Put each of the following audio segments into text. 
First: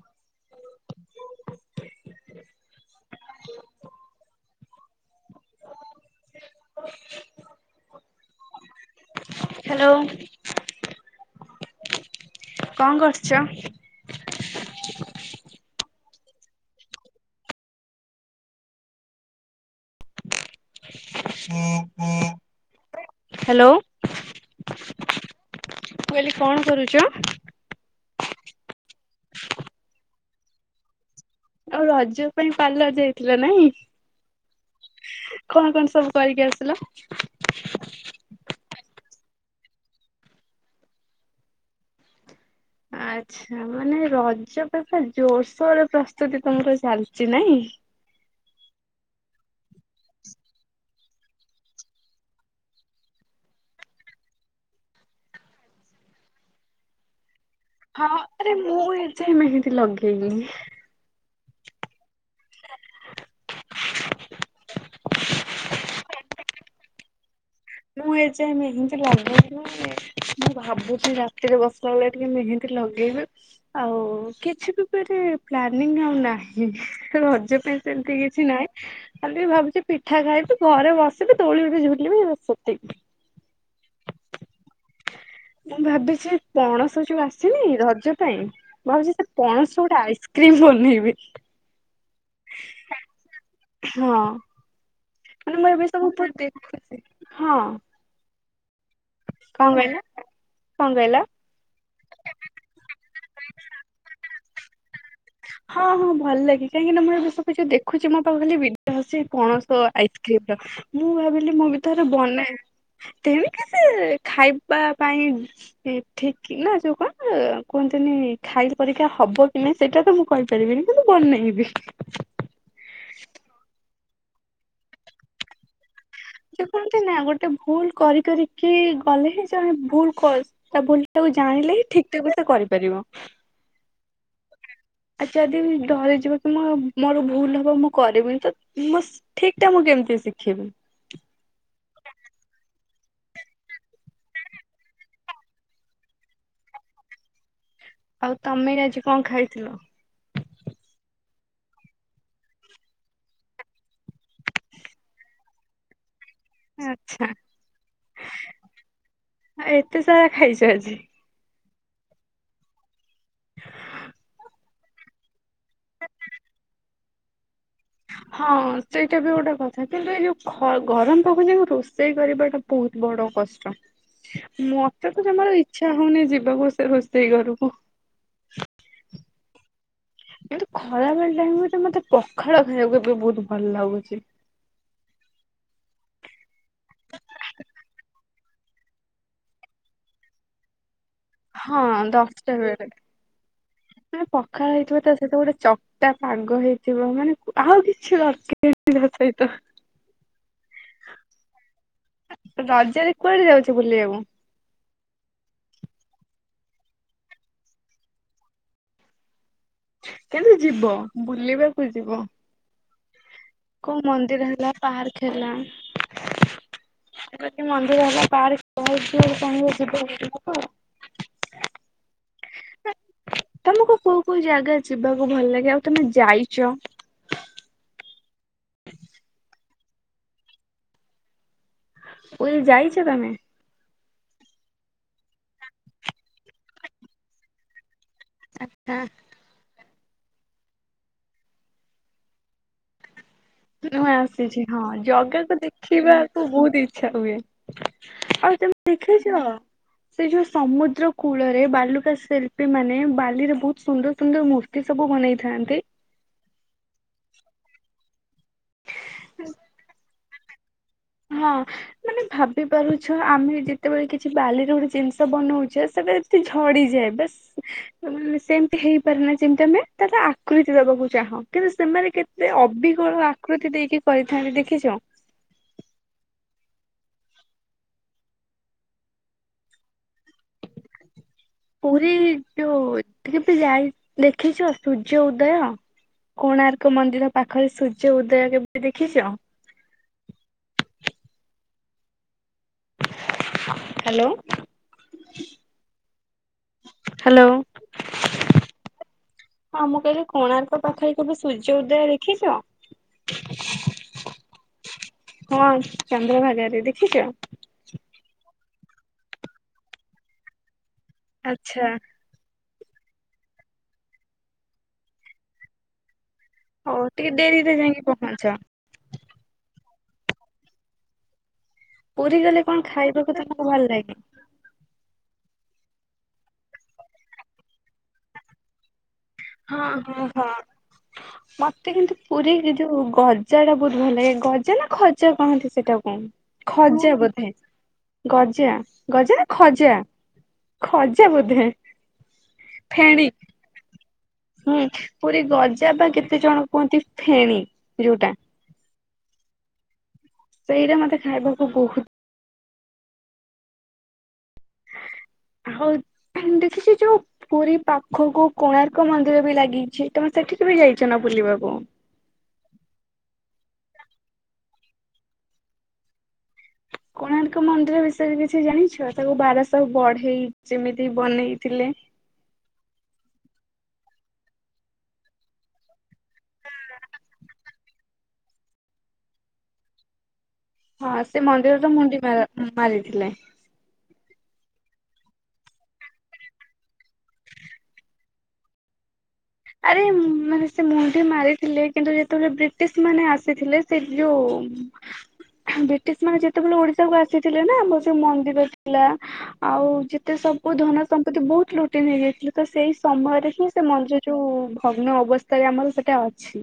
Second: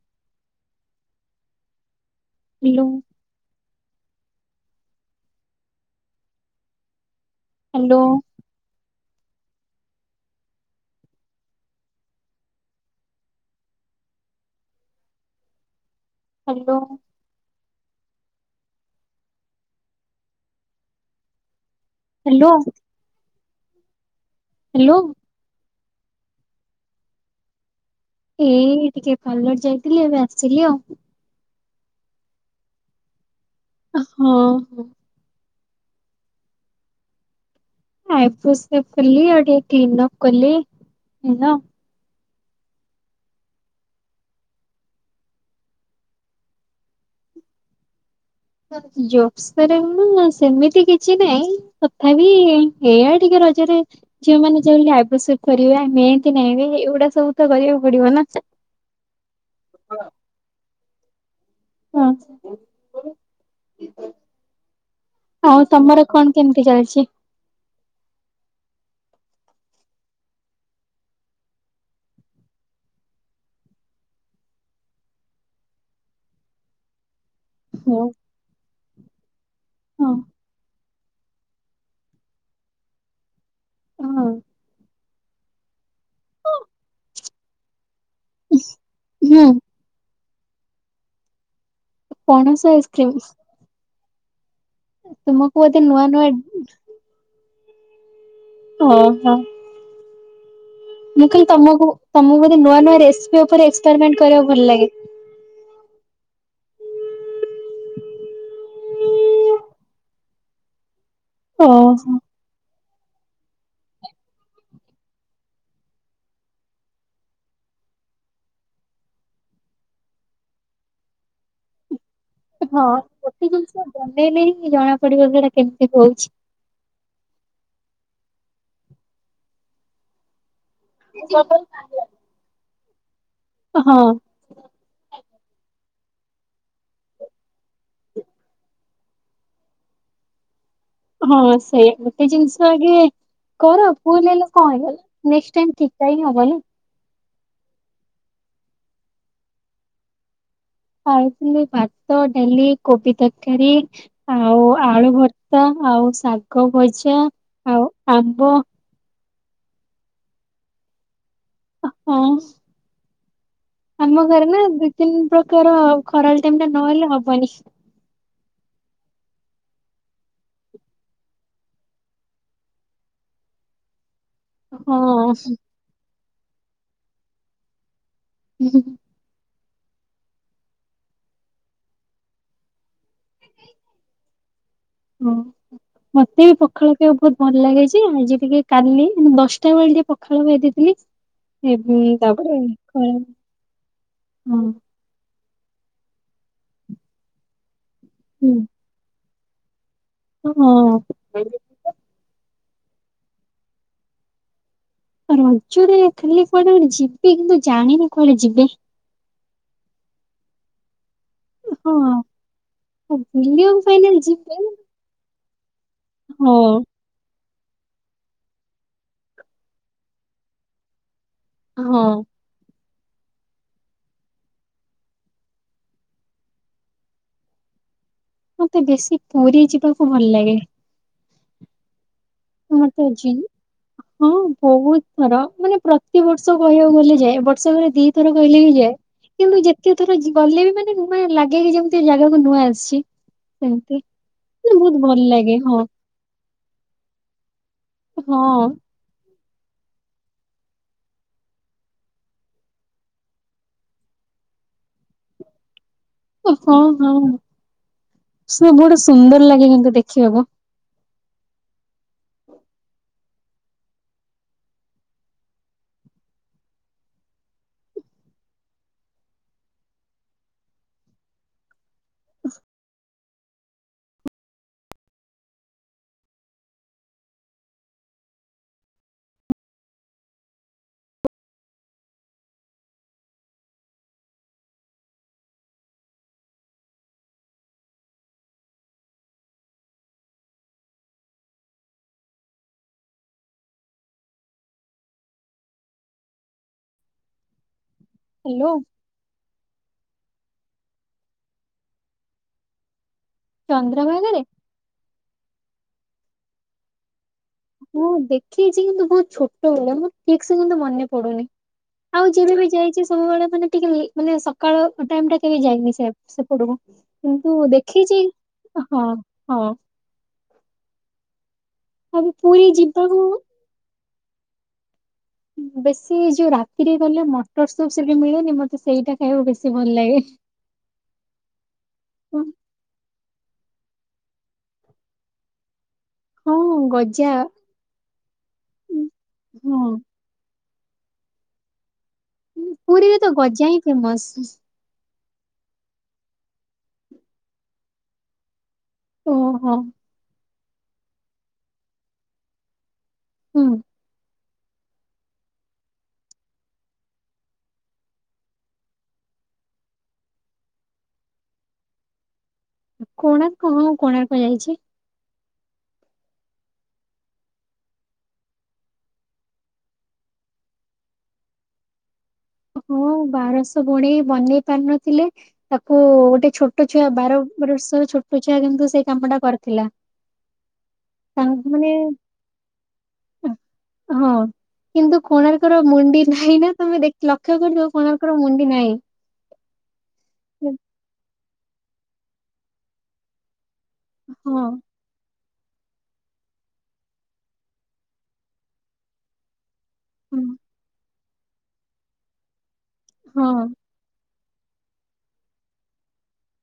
[inaudible] Hello [inaudible] [inaudible] hello hello କଣ କରୁଛ? Hello [inaudible] hello hello hello. ମୁଁ କହଲି କଣ କରୁଛ? ଏଇ ଟିକେ ପାର୍ଲର ଯାଇଥିଲି ଏବେ ଆସିଲି ଆଉ ଆଉ ରଜ ପାଇଁ ପାର୍ଲର ଯାଇଥିଲ ନାଇଁ ହଁ ହଉ କଣ କଣ ସବୁ କରିକି ଆସିଲ? ଆଇବ୍ରୋ ସେଭ୍ କଲି, ଆଉ ଟିକେ କ୍ଲିନ୍ ଅପ୍ କଲି ଏଇରା। ଆଚ୍ଛା, ମାନେ ରଜ ପାଇଁ ପୁରା ଜୋରସୋର ରେ ପ୍ରସ୍ତୁତି ତମର ଚାଲିଚି ନାଇଁ। [unintelligible] [unintelligible] ସେମିତି କିଛି ନାଇଁ, ତଥାପି ଏଇଆ ଟିକେ ରଜରେ ଝିଅମାନେ ଯାହା ହେଲେ ବି ଆଇବ୍ରୋ ସେଭ୍ କରିବେ, ମେହେନ୍ଦି ନାଇ ବେ ଏଇଗୁଡା ସବୁ ତ କରିବାକୁ ପଡିବ ହଁ ହଁ, ନା। ଆରେ ମୁଁ ଏ ଯାଏଁ ମେହେନ୍ଦି ଲଗେଇନି। [unintelligible] ଆଉ ତମର କଣ କେମିତି ଚାଲିଚି? ମୁଁ ଏଯାଏଁ ମେହେନ୍ଦି ଲଗେଇନି ମୁଁ ଭାବୁଚି ରାତିରେ ବସି ଗଲେ ଟିକେ ମେହେନ୍ଦି ଲଗେଇବି। ଆଉ କିଛି ବି ମାନେ ପ୍ଲାନିଂ ଆଉ ନାହିଁ। ରଜ ପାଇଁ ସେମତି ହଁ। କି କିଛି ନାହିଁ। ଖାଲି ବି ଭାବୁଚି ହଁ ପିଠା ଖାଇବି ଘରେ ବସିବି ଦୋଳି ରେ ଝୁଲିବି ବସ [unintelligible] [unintelligible] ମୁଁ ଭାବିଛି ପଣସ ଯୋଉ ଆସେନି ରଜ ପାଇଁ, ମୁଁ ଭାବୁଚି ସେ ହୁଁ ପଣସ ଗୋଟେ ଆଇସ୍କ୍ରିମ୍ ବନେଇବି। ପଣସ ଆଇସ୍କ୍ରିମ୍। ହଁ। ତୁମକୁ ମାନେ ମୁଁ ବୋଧେ ଏବେ ନୂଆ ସବୁ ନୂଆ ଉପରେ ଦେଖୁଚି। ହଁ। ଅ ହ। କଣ କହିଲ? କଣ କହିଲ? ମୁଁ କହିଲି ତମକୁ ତମକୁ ବୋଧେ ନୂଆ ନୂଆ ରେସିପି ଉପରେ ଏକ୍ସପେରିମେଣ୍ଟ କରିବାକୁ ଭଲ ଲାଗେ? ହଁ ହଁ ଭଲ ଲାଗେ। କାହିଁକି ନା ମୁଁ ଏବେ ସବୁ ଯଉ ଦେଖୁଚି ମୋ ପାଖକୁ ଖାଲି ଭିଡିଓ ଆସୁଚି ପଣସ ଆଇସ୍କ୍ରିମ୍ ର। ମୁଁ ଭାବିଲି ମୁଁ ବି ଥରେ ଓହୋ। ବନାଏ। ତେଣିକି ସେ ଖାଇବା ପାଇଁ ଏ ଠିକି ନା ଯୋଉ କଣ କୁହନ୍ତିନି ଖାଇଲା ପରିକା ହବ କି ନାଇଁ ସେଟା ତ ମୁଁ କହିପାରିବିନି କିନ୍ତୁ ବନେଇବି। ହଁ ଗୋଟେ ଜିନିଷ ବନେଇଲେ ହିଁ ଜଣା ପଡିବ ଯେ ହେଟା କେମିତି ହଉଚି। ଯେ କୁହନ୍ତି ନା ଗୋଟେ ଭୁଲ୍ କରି କରିିକି ଗଲେ ହିଁ ଜଣେ ଭୁଲ୍ କର ତା ଭୁଲ ଟାକୁ ଜାଣିଲେ ହିଁ ଠିକ୍ ଟାକୁ ସେ କରିପାରିବ। ହଁ। ଆଉ ଯଦି ଡରିଯିବ ତମ ମୋର ଭୁଲ୍ ହବ ମୁଁ କରିବିନି ତ ମୋ ଠିକ୍ ଟା ମୁଁ କେମିତି ଶିଖିବି। ହଁ ସେଇଆ। ଗୋଟେ ଜିନିଷ ଆଗେ କର ଭୁଲ୍ ହେଲେ କଣ ହେଇଗଲା। ନେଷ୍ଟ ଟାଇମ୍ ଠିକ୍ ଟା ହିଁ ହବ ହିଁ। ଆଉ ତମେ ଆଜି କଣ ଖାଇଥିଲ? ଖାଇଥିଲି ଭାତ, ଡାଲି, କୋବି ତରକାରୀ ଆଉ ଆଳୁଭର୍ତା ଆଉ ଶାଗ ଭଜା ଆଚ୍ଛା ଆଉ ଆମ୍ବ ଆ ଏତେ ସାରା ଖାଇଚ ଆଜି। ହଁ। ଆମ ଘରେ ନା ଦୁଇ ତିନି ପ୍ରକାର ଖରାବେଳ ଟାଇମ୍ ଟା ନହେଲେ ହବନି। ହଁ ସେଇଟା ବି ଗୋଟେ କଥା। କିନ୍ତୁ ଏଇ ଯୋଉ ଖ ଗରମ ଟା ହଉଚି ରୋଷେଇ କରିବାଟା ବହୁତ୍ ବଡ କଷ୍ଟ। ମତେ ତ ହଁ। ଜମାରୁ ଇଚ୍ଛା ହଉନି ଯିବାକୁ ସେ ରୋଷେଇ ଘରକୁ। ହୁଁ ହୁ କିନ୍ତୁ ଖରା ବେଳ ଟାଇମ୍ ରେ ମତେ ମତେ ପଖାଳ ଖାଇବାକୁ ଏବେ ବହୁତ୍ ଭଲ ଲାଗୁଚି। [unintelligible] ମତେ ବି ପଖାଳ ଖାଇବାକୁ ବହୁତ ଭଲ ଲାଗେ ଯେ ଆଜି ଟିକେ କାଲି ଦଶଟା ବେଳେ ଟିକେ ପଖାଳ ଖାଇ ଦେଇଥିଲି। ହଁ ଦଶଟା ବେଳେ [unintelligible] ମାନେ ପଖାଳ ହଁ ହେଇଥିବ ତା ସହିତ ଗୋଟେ ଚକଟା ପାଗ ହେଇଥିବ, ମାନେ ଆଉ କିଛି ଦ ହୁଁ। ଥାଇ ତ [unintelligible] ହୁଁ। ରଜରେ କୁଆଡେ ଯାଉଚ ବୁଲିବାକୁ? ରଜରେ କିଏ କୁଆଡ଼େ କୁଆଡେ ଯିବେ କିନ୍ତୁ ଜାଣିନି କୁଆଡେ ଯିବେ କିନ୍ତୁ ଯିବ ବୁଲିବାକୁ ଯିବ ହଁ। ବୁଲିବାକୁ କୋଉ ଫାଇନାଲି ମନ୍ଦିର ଯିବି ହେଲା ପାର୍କ ହେଲା ହଁ। ମନ୍ଦିର ହେଲା ପାର୍ କହିଁ ଯିବ ତ [unintelligible] ହଁ। ହେ ତମକୁ କୋଉ କୋଉ ଜାଗା ଯିବାକୁ ଭଲ ଲାଗେ ଆଉ ତମେ ଯାଇଚ? ମତେ ବେଶୀ ପୁରୀ ଯିବାକୁ ଭଲ ଲାଗେ ପୁରୀ ଯାଇଛ ମତେ ତମେ? ଜିନ୍‌। ହଁ ବହୁତ ଥର ମାନେ ପ୍ରତି ବର୍ଷ କହିବାକୁ ଗଲେ ଯାଏ ବର୍ଷ ଘରେ ଦି ଥର କହିଲେ ବି ଯାଏ ଆଚ୍ଛା କିନ୍ତୁ ଯେତେକେ ଜି ଥର ଗଲେ ବି ମାନେ ଲାଗେ କି ଯେମିତି ଜାଗାକୁ ନୂଆ ଆସିଛି ସେମିତି ମୁଁ ଆସିଛି ନା ହଁ ବହୁତ ଭଲ ଲାଗେ ଜଗାକୁ ହଁ ଦେଖିବା ତ ବହୁତ ଇଛା ହୁଏ ଆଉ ହଁ ତମେ ଦେଖିଛ? ସେ ଯୋଉ ସମୁଦ୍ର କୂଳରେ ବାଲୁକା ଶିଳ୍ପୀ ମାନେ ବାଲି ରେ ବହୁତ ସୁନ୍ଦର ସୁନ୍ଦର ମୂର୍ତ୍ତି ସେ ସବୁ ବନେଇଥାନ୍ତି। ହଁ ହଁ ସେ ବହୁତ ସୁନ୍ଦର ଲାଗେ କିନ୍ତୁ ଦେଖିବାକୁ ହାଁ ମାନେ ଭାବି ପାରୁଛ ଆମେ ଯେତେବେଳେ କିଛି ବାଲିରେ ଗୋଟେ ଜିନିଷ ବନଉଛେ ସେବେ ତ ଝଡିଯାଏ ବାସ୍। ସେମତି ହେଇପାରେ ନା ଯେମତି ଆମେ ତାର ଆକୃତି ଦବାକୁ ଚାହୁଁ କିନ୍ତୁ ସେମାନେ କେତେ ଅବିକଳ ଆକୃତି ଦେଇକି କରିଥାନ୍ତି ଦେଖିଛ? ପୁରୀ ଯୋଉ ଯାଇ ଦେଖିଛ ସୂର୍ଯ୍ୟ ଉଦୟ? କୋଣାର୍କ ମନ୍ଦିର ପାଖରେ ସୂର୍ଯ୍ୟ ଉଦୟ ହେବେ ଦେଖିଛ? Hello hello. ହ୍ୟଲୋ। ହଁ ମୁଁ କହିଲି କୋଣାର୍କ ପାଖରେ କେବେ ସୂର୍ଯ୍ୟ ଉଦୟ ଦେଖିଛ? ଚନ୍ଦ୍ରଭାଗ ରେ ହଁ ଚନ୍ଦ୍ରଭାଗରେ ଦେଖିଛ? ହଁ ଦେଖିଛି କିନ୍ତୁ ବହୁତ ଛୋଟ ବଳୁ ମୁ ଠିକ ସେ କିନ୍ତୁ ମନେ ପଡୁନି ଆଚ୍ଛା ଆଉ ଯେବେ ବି ଯାଇଛି ସବୁବେଳେ ମାନେ ଟିକେ ମାନେ ସକାଳ ଟାଇମ ଟା କେବେ ଯାଇନି ସେ ସେପଟକୁ ହଉ ଟିକେ କିନ୍ତୁ ଡେରିରେ ଯାଇକି ଦେଖିଛି ପହଞ୍ଚ ହଁ ହଁ। ଆଉ ପୁରୀ ଗଲେ କଣ ଯିବାକୁ ଖାଇବାକୁ ତମକୁ ଭଲ ଲାଗେ? ବେଶୀ ଯୋଉ ରାତିରେ ଗଲେ ମଟର ସୁପ୍ ସେଠି ମିଳେନି ମତେ ସେଇଟା ଖାଇବାକୁ ବେଶୀ ଭଲ ଲାଗେ। ହ। ମତେ କିନ୍ତୁ ପୁରୀ ଯୋଉ ଗଜା ଟା ବହୁତ ଭଲ ଲାଗେ ଗଜା ନା ଖଜା କହନ୍ତି ସେଟା କୁ? ହଁ ଖଜା ଗଜା ବୋଧେ ଗଜା ଗଜା ନା ହଁ ଖଜା। ଖଜା ବୋଧେ। ପୁରୀରେ ଫେଣି ତ ଗଜା ହିଁ ଫେମସ। ହୁଁ ପୁରୀ ଗଜା ବା କେତେ ଜଣ କୁହନ୍ତି ଫେଣି ଯୋଉଟା। ଓହୋ। ସେଇଟା ମତେ ଖାଇବାକୁ ବହୁତ ହୁଁ। ହଉ ଦେଖିଛି ଯୋଉ ପୁରୀ ପାଖକୁ କୋଣାର୍କ ମନ୍ଦିର ବି ଲାଗିଛି ତମେ ସେଠିକି ବି ଯାଇଛ ନା ବୁଲିବାକୁ? କୋଣାର୍କ ହଁ କୋଣାର୍କ ଯାଇଛି। କୋଣାର୍କ ମନ୍ଦିର ବିଷୟରେ କିଛି ଜାଣିଛ ତାକୁ ବାରଶହ ବଢେଇ ଯେମିତି ବନେଇଥିଲେ? ହଁ ବାରଶହ ବଢ଼େଇ ବନେଇ ପାରିନଥିଲେ ତାକୁ ଗୋଟେ ଛୋଟ ଛୁଆ ବାର ବରଷର ଛୋଟ ଛୁଆ କିନ୍ତୁ ସେଇ କାମଟା କରିଥିଲା। ହଁ ସେ ତାଙ୍କୁ ମନ୍ଦିରର ମାନେ ମୁଣ୍ଡି ମାର ମାରିଥିଲେ। ହଁ କିନ୍ତୁ କୋଣାର୍କର ମୁଣ୍ଡି ନାହିଁ ନା ତମେ ଦେ ଲକ୍ଷ୍ୟ କରିଥିବ କୋଣାର୍କର ମୁଣ୍ଡି ନାହିଁ। ଆରେ ମାନେ ସେ ମୁଣ୍ଡି ମାରିଥିଲେ, କିନ୍ତୁ ଯେତେବେଳେ ବ୍ରିଟିଶ ମାନେ ଆସିଥିଲେ। ସେ ଯୋଉ ହଁ ବ୍ରିଟିଶ ମାନେ ଯେତେବେଳେ ଓଡିଶାକୁ ଆସିଥିଲେ ନା ବହୁତ୍ ମନ୍ଦିର ଥିଲା। ଆଉ ଯେତେ ହୁଁ, ସବୁ ଧନ ସମ୍ପତ୍ତି ବହୁତ ଲୁଟି ନେଇଯାଇଥିଲେ ତ ସେଇ ହଁ ସମୟରେ ହିଁ ସେ ମନ୍ଦି ଯୋଉ ଭଗ୍ନ ଅବସ୍ଥାରେ ଆମର ସେଟା ଅଛି,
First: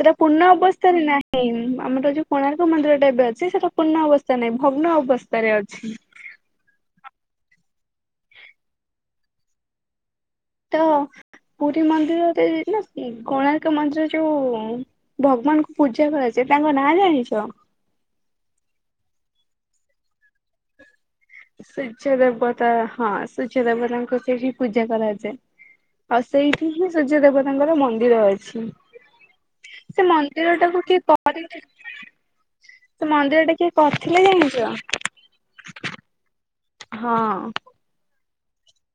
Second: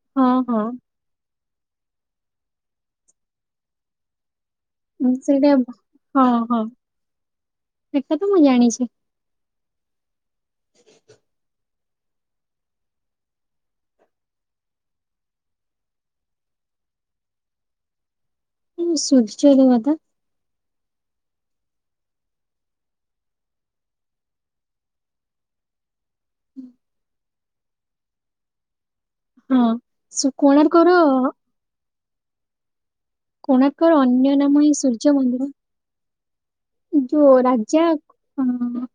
ସେଟା ହଁ ପୂର୍ଣ୍ଣ ହଁ ଅବସ୍ଥାରେ ନା ସେଇ ଆମର ଯୋଉ କୋଣାର୍କ ମନ୍ଦିରଟା ଏବେ ଅଛି ସେଟା ପୂର୍ଣ୍ଣ ଅବସ୍ଥା ନାହିଁ ଭଗ୍ନ ଉଁ, ସେଇଟା ଅବସ୍ଥାରେ ଅଛି। ହଁ ହଁ ସେ କଥା ମୁଁ ଜାଣିଛି। ତ ପୁରୀ ମନ୍ଦିରରେ ନା କୋଣାର୍କ ମନ୍ଦିର ଯୋଉ ଭଗବାନଙ୍କୁ ପୂଜା କରାଯାଏ ତାଙ୍କ ନାଁ ଜାଣିଚ? ହୁଁ ସୁର୍ଯ୍ୟଦେବତା। ସୂର୍ଯ୍ୟଦେବତା ହଁ ସୂର୍ଯ୍ୟଦେବତାଙ୍କୁ ସେଠି ପୂଜା କରାଯାଏ। ଆଉ ସେଇଠି ହିଁ ସୂର୍ଯ୍ୟଦେବତାଙ୍କର ମନ୍ଦିର ଅଛି। ହଁ। ସେ ସୁ- ମନ୍ଦିର ଟାକୁ କିଏ କୋଣାର୍କର କରିଥିଲେ? ସେ ମନ୍ଦିରଟା କିଏ କରିଥିଲେ ଜାଣିଛ? ସୂର୍ଯ୍ୟମନ୍ଦିର ଯୋଉ ହଁ ରାଜା କଣ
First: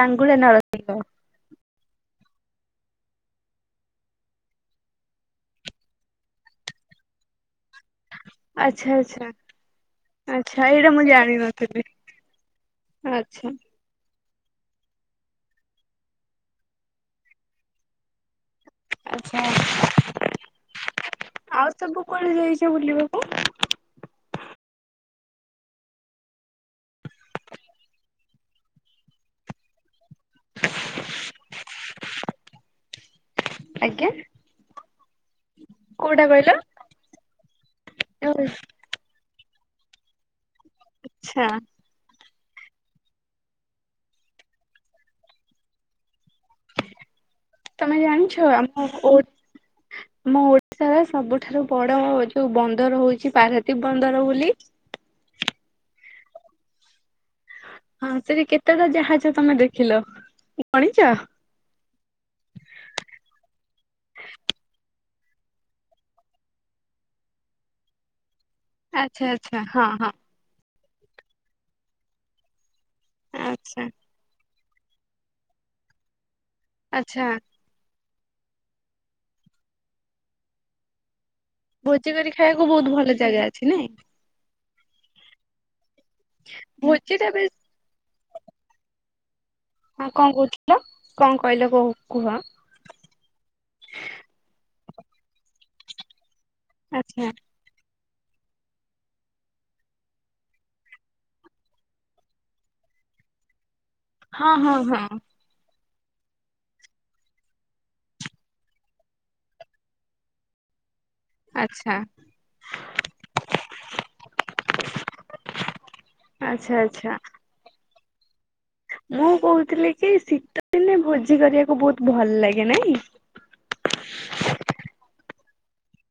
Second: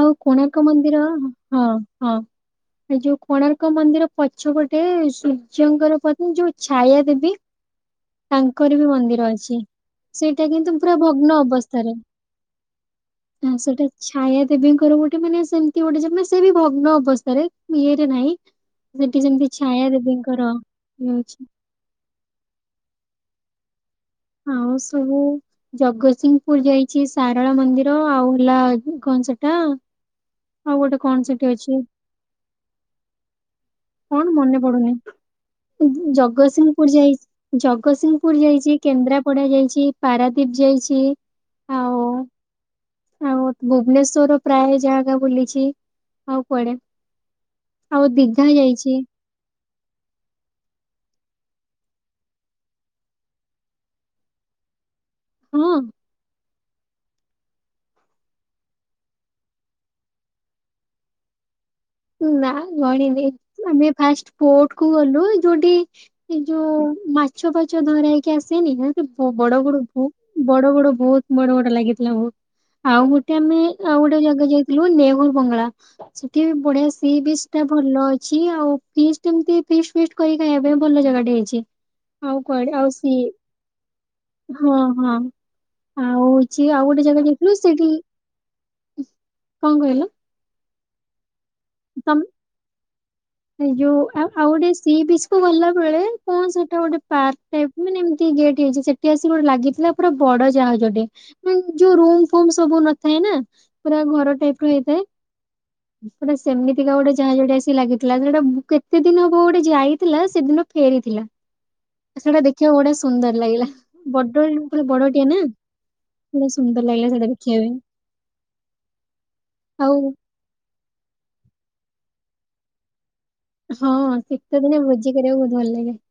ଆଉ କୋଣାର୍କ ନରସିଂହ ମନ୍ଦିର ହଁ ହଁ। ଏ ଯୋଉ କୋଣାର୍କ ମନ୍ଦିର ପଛପଟେ ସୂର୍ଯ୍ୟଙ୍କର ପତ୍ନୀ ଯୋଉ ଛାୟା ଦେବୀ। ତାଙ୍କର ବି ଆଚ୍ଛା ମନ୍ଦିର ଅଛି ଆଚ୍ଛା ସେଇଟା କିନ୍ତୁ ଛାୟା ଟା ପୁରା ମୁଁ ଭଗ୍ନ ଜାଣିିନଥିଲି। ଅବସ୍ଥାରେ। ଆଚ୍ଛା। ହଁ ସେଟା ଛାୟା ଦେବୀଙ୍କର ଗୋଟେ ମାନେ ସେମିତି ଗୋଟେ ଯେ ମାନେ ସେ ବି ଭଗ୍ନ ଅବସ୍ଥାରେ ଇଏରେ ନାହିଁ। ସେଠି ଆଚ୍ଛା। ସେମିତି ଛାୟା ଦେବୀଙ୍କର ହେଉଛି। ଆଉ ସବୁ କୁଆଡେ ଯାଇଛ ବୁଲିବାକୁ? ଆଉ ସବୁ ଜଗତସିଂହପୁର ଯାଇଛି ସାରଳା ମନ୍ଦିର ଆଉ ହେଲା କନ ସେଇଟା ଆଉ ଗୋଟେ କଣ ସେଠି ଅଛି? ଆଜ୍ଞା କଣ ମନେ ପଡୁନି କୋଉଟା କହିଲ? ଜଗତସିଂହପୁର ଯାଇ ଜଗତସିଂହପୁର ଯାଇଛି। କେନ୍ଦ୍ରାପଡା ଯାଇଛି, ପାରାଦ୍ଵୀପ ଯାଇଛି। ଆଚ୍ଛା। ଆଉ ଆଉ ଭୁବନେଶ୍ୱର ପ୍ରାୟ ଜାଗା ବୁଲିଛି ଆଉ କୁଆଡେ। ତମେ ଆଉ ଦିଘା ଜାଣିଛ ଆମ ଯାଇଛି ଓ ଆମ ଓଡିଶାର ସବୁଠାରୁ ବଡ ଯୋଉ ବନ୍ଦର ହଉଛି ପାରାଦ୍ବୀପ ବନ୍ଦର ବୋଲି। ହଁ। ହଁ ସେଠି କେତେଟା ଜାହାଜ ତମେ ଦେଖିଲ ଗଣିଛ? ନା ଗଣିନି ଆମେ ଫାଷ୍ଟ କୋଟ କୁ ଗଲୁ ଯୋଉଠି? ସେଇ ଯୋଉ ମାଛ ପାଛ ଧରା ହେଇ କି ଆସେନି ଏ ଆଚ୍ଛା ଆଚ୍ଛା ବଡ ବଡ ହଁ ବହୁ ହଁ ବଡ ବଡ ବହୁତ ବଡ ବଡ ଲାଗିଥିଲା ବହୁତ। ଆଉ ଗୋଟେ ଆମେ ଆଚ୍ଛା ଆଉ ଗୋଟେ ଜାଗା ଯାଇଥିଲୁ ନେହୁର ବଙ୍ଗଳା, ସେଠି ବି ବଢିଆ ସି ଆଚ୍ଛା ବିଜ୍ ଟା ଭଲ ଅଛି ଆଉ ପିଷ୍ଟ ଏମତିି ଫିଷ୍ଟ ଫିଷ୍ଟ କରି ଖାଇବା ପାଇଁ ଭଲ ଜାଗାଟେ ହେଇଛି। ଭୋଜି କରି ଆଉ ଖାଇବାକୁ କୁଆଡେ ଆଉ ବହୁତ ସି ଭଲ ଜାଗା ଅଛି ନାଇଁ? ହଁ ହଁ ଆଉ ହଉଛି ଆଉ ଗୋଟେ ଭୋଜି ଜାଗା ଟା ବେଶ ଯାଇଥିଲୁ ସେଠି ହ ହଁ କଣ କହୁଥିଲ କଣ କହିଲ କୋ ତମ କୁହ? ଯୋଉ ଆଉ ଗୋଟେ ସି ବିଚ କୁ ଗଲା ବେଳେ କଣ ସେଟା ଗୋଟେ ପା ଆଚ୍ଛା ମାନେ ଏମିତି ଗେଟ୍ ହେଇଛି ସେଠି ଆସି ଗୋଟେ ଲାଗିଥିଲା ପୁରା ବଡ ଯାହା ଯଟେ। ଯୋଉ ରୁମ ଫୁମ ସବୁ ନଥାଏ ନା ପୁରା ଘର ହଁ ଟାଇପ ର ହଁ ହେଇଥାଏ ହଁ ପୁରା ସେମିତିକା ଗୋଟେ ଜାହାଜଟେ ଆସି ଲାଗି ଥିଲା ସେଟା କେତେ ଦିନ ହବ ଗୋଟେ ଯାଇଥିଲା? ସେଦିନ ଫେରିଥିଲା। ଆଚଛା। ସେଟା ଦେଖିବାକୁ ବଢ଼ିଆ ସୁନ୍ଦର ଲାଗିଲା ବଡ କ ବଡଟିଆ ନା। ବା ଆଚ୍ଛା ସୁନ୍ଦର ଲାଗିଲ ଆଚ୍ଛା। ସେଟା ଦେଖିଆ ପାଇଁ। ମୁଁ କହୁଥିଲି କି ଆଉ ଶୀତ ଦିନେ ଭୋଜି କରିବାକୁ ବହୁତ ଭଲ ଲାଗେ ନାଇଁ। ହଁ ଶୀତ ଦିନେ ଭୋଜି କରିବାକୁ ବହୁତ ଭଲ ଲାଗେ।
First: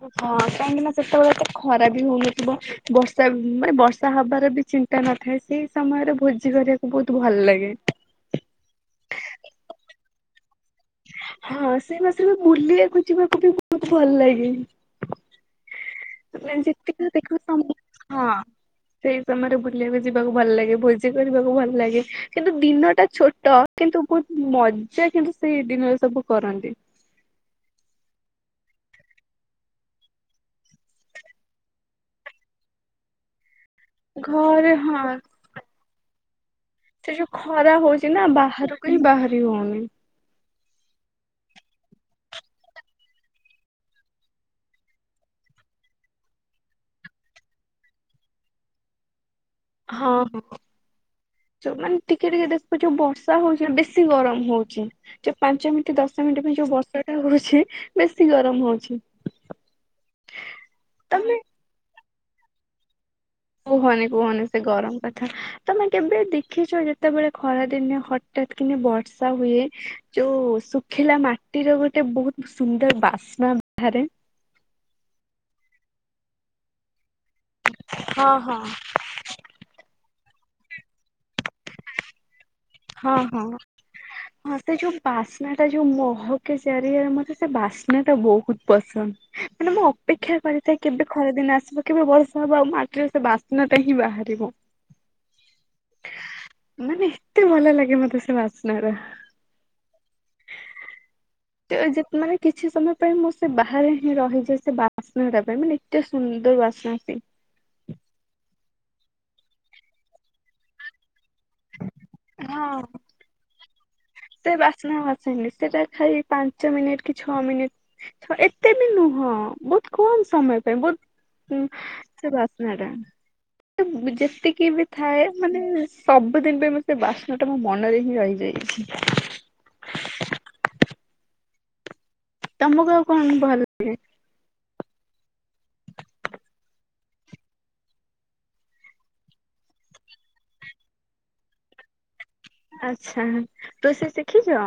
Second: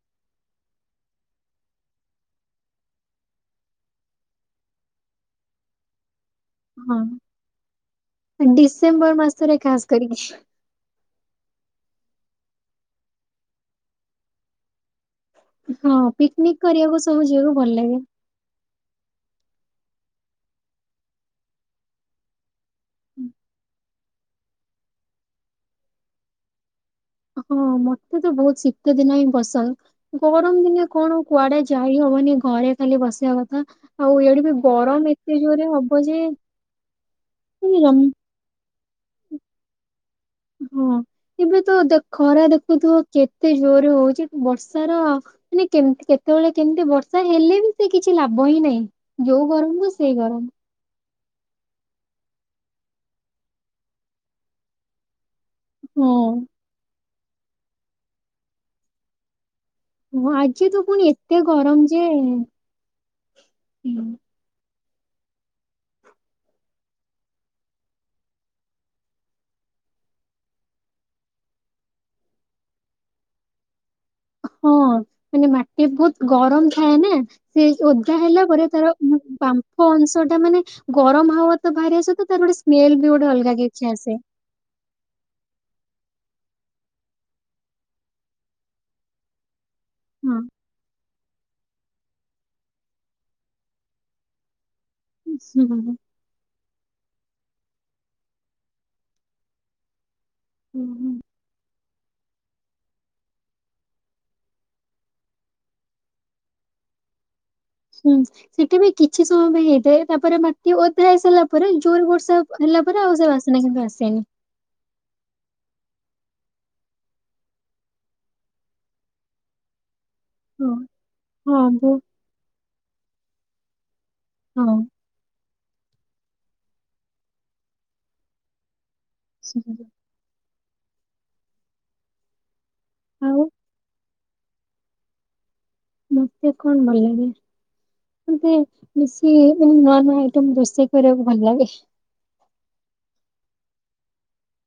ହଁ କାହିଁକି ନା ସେତେବେଳେ ତ ଖରା ବି ହଉନଥିବ ବର୍ଷା ମାନେ ବର୍ଷା ହବାର ବି ଚି ତା ନଥାଏ ସେଇ ସମୟରେ ଭୋଜି କରିବାକୁ ହଁ। ବହୁତ ଭଲ ଲାଗେ। ଡିସେମ୍ବର ମାସ ରେ ଖାସ କରିକି। ହଁ ସେଇ ମାସରେ ବୁଲିଆକୁ ଯିବାକୁ ବି ବହୁତ ଭଲ ଲାଗେ। ହଁ ପିକନିକ ମାନେ କରିବାକୁ ଯେତିକି ସବୁ ଯିବାକୁ ଦେଖିବା ଭଲ ଲାଗେ। ହଁ। ସେଇ ସମୟରେ ବୁଲିବାକୁ ଯିବାକୁ ଭଲ ଲାଗେ ଭୋଜି କରିବାକୁ ଭଲ ଲାଗେ। କିନ୍ତୁ ଦିନ ଟା ଛୋଟ କିନ୍ତୁ ବହୁତ ମଜା କିନ୍ତୁ ସେଇ ଦିନରେ ସବୁ କରନ୍ତି। ହଁ ମତେ ତ ବହୁତ ଶୀତଦିନ ହିଁ ବସନ୍ଦ। ଗରମ ଦିନେ କଣ କୁଆଡେ ଯାଇ ହବନି ଘରେ ଖାଲି ବସିବା କଥା। ଆଉ ଇଆଡି ବି ଘରେ ହଁ ଗରମ ଏତେ ଜୋରରେ ହବ ଯେ ସେ ଯୋଉ ଖରା ଜମା ହଉଛି ନା ବାହାରକୁ ହିଁ ବାହାରି ହଉନି। ହଁ ଏବେ ତ ଦେ ଖରା ଦେଖୁଥିବ କେତେ ଜୋରେ ହଉଛି ବର୍ଷାର ମାନେ କେମତି କେତେବେଳେ କେମିତି ବର୍ଷା ହେଲେ ବି ସେ କିଛି ଲାଭ ହିଁ ନାହିଁ ଯୋଉ ଗରମ ହଁ ସେଇ ହଁ। ମାନେ ଟିକେ ଟିକେ ଦେଖୁ ଯୋଉ ବର୍ଷା ହଉଛି ବେଶୀ ଗରମ ହଉଛି। ଯୋଉ ପାଞ୍ଚ ମିନିଟ ଦଶ ମିନିଟ୍ ହଁ ପାଇଁ ଯୋଉ ବର୍ଷା ଟା ହଉଛି ବେଶୀ ଗରମ ହଉଛି। ଓ ଆଜି ତୁ ପୁଣି ତମେ ଏତେ ଗରମ ଯେ କୁହନି କୁହନି ସେ ଗରମ କଥା ତମେ କେବେ ଦେଖିଛ ଯେତେବେଳେ ଖରାଦିନ ହଠାତ୍ କି ବର୍ଷା ହୁଏ ଯୋଉ ଶୁଖିଲା ମାଟିର ଗୋଟେ ବହୁତ ସୁନ୍ଦର ବାସ୍ନା ଠାରେ ହଁ ମାନେ ମାଟି ବହୁତ ଗରମ ଥାଏ ନା ସେ ଓଦା ହଁ ହେଲା ହଁ। ପରେ ତାର ବାମ୍ଫ ଅଂଶ ଟା ମାନେ ଗରମ ହାୱା ତ ବାହାରି ଆସ ତ ତାରୁଡ଼ି ଶ୍ ମେଲ ବି ହଁ ଗୋଟେ ହଁ ଅଲଗା କିଛି ଆସେ। ହଁ ସେ ଯୋଉ ବାସ୍ନା ଟା ଯୋଉ ମହକେ ଚାରିଆରେ ମତେ ସେ ବାସ୍ନା ଟା ବହୁତ ପସନ୍ଦ।। ମାନେ ମୁଁ ଅପେକ୍ଷା ହଁ। କରିଥାଏ କେବେ ଖରାଦିନ ଆସିବ? କେବେ ବର୍ଷା ହବ ଆଉ ମାଟିରେ ସେ ବାସ୍ନାଟା ହିଁ ବାହାରିବ। [unintelligible] ମାନେ ଏତେ ଭଲ ଲାଗେ ମତେ ସେ ବାଶ୍ନାଟା। ହୁଁ ହୁଁ। ଜେତ୍ ମାନେ କିଛି ସମୟ ପାଇଁ ମୁଁ ସେ ବାହାରେ ହିଁ ରହିଯାଏ ସେ ବାସ୍ନାଟା ପାଇଁ ମାନେ ଏତେ ସୁନ୍ଦର ବାସ୍ନା ସେ। ହୁଁ ସେଠି ବି କିଛି ସମୟ ପାଇଁ ହେଇଥାଏ ତାପରେ ମାଟି ଓଦା ହେଇ ସାରିଲା ପରେ ଜୋର ବୋର୍ଷା ହଁ ହେଲା ପରେ ଆଉ ସେ ବାସନା କିନ୍ତୁ ଆସେନି। ସେ ବାସ୍ନା ଆଉ ଆସେନି ସେଟା ଖାଲି ପାଞ୍ଚ ମିନିଟ୍ କି ଛଅ ମିନିଟ୍ ଏତେ ବି ନୁହଁ ବହୁତ କମ ସମୟ ହଁ ପାଇଁ ବହୁତ ହଁ ବୋ ସେ ବାସ୍ନାଟା ଯେ ତିକି ହଁ ବି ଥାଏ ମାନେ ସବୁଦିନ ପାଇଁ ମୁଁ ସେ ବାସ୍ନା ଟା ମୋ ମନରେ ହିଁ ରହିଯାଇଛି। [inaudible] ତମକୁ ଆଉ କଣ ଭଲ ମତେ କଣ ଭଲ ଲାଗେ? ମତେ ବେଶି ମାନେ ନୂଆ ନୂଆ ଆଇଟମ୍ ରୋଷେଇ କରିବାକୁ ଭଲ ଲାଗେ। ଆଚ୍ଛା ରୋଷେଇ ଶିଖିଛ?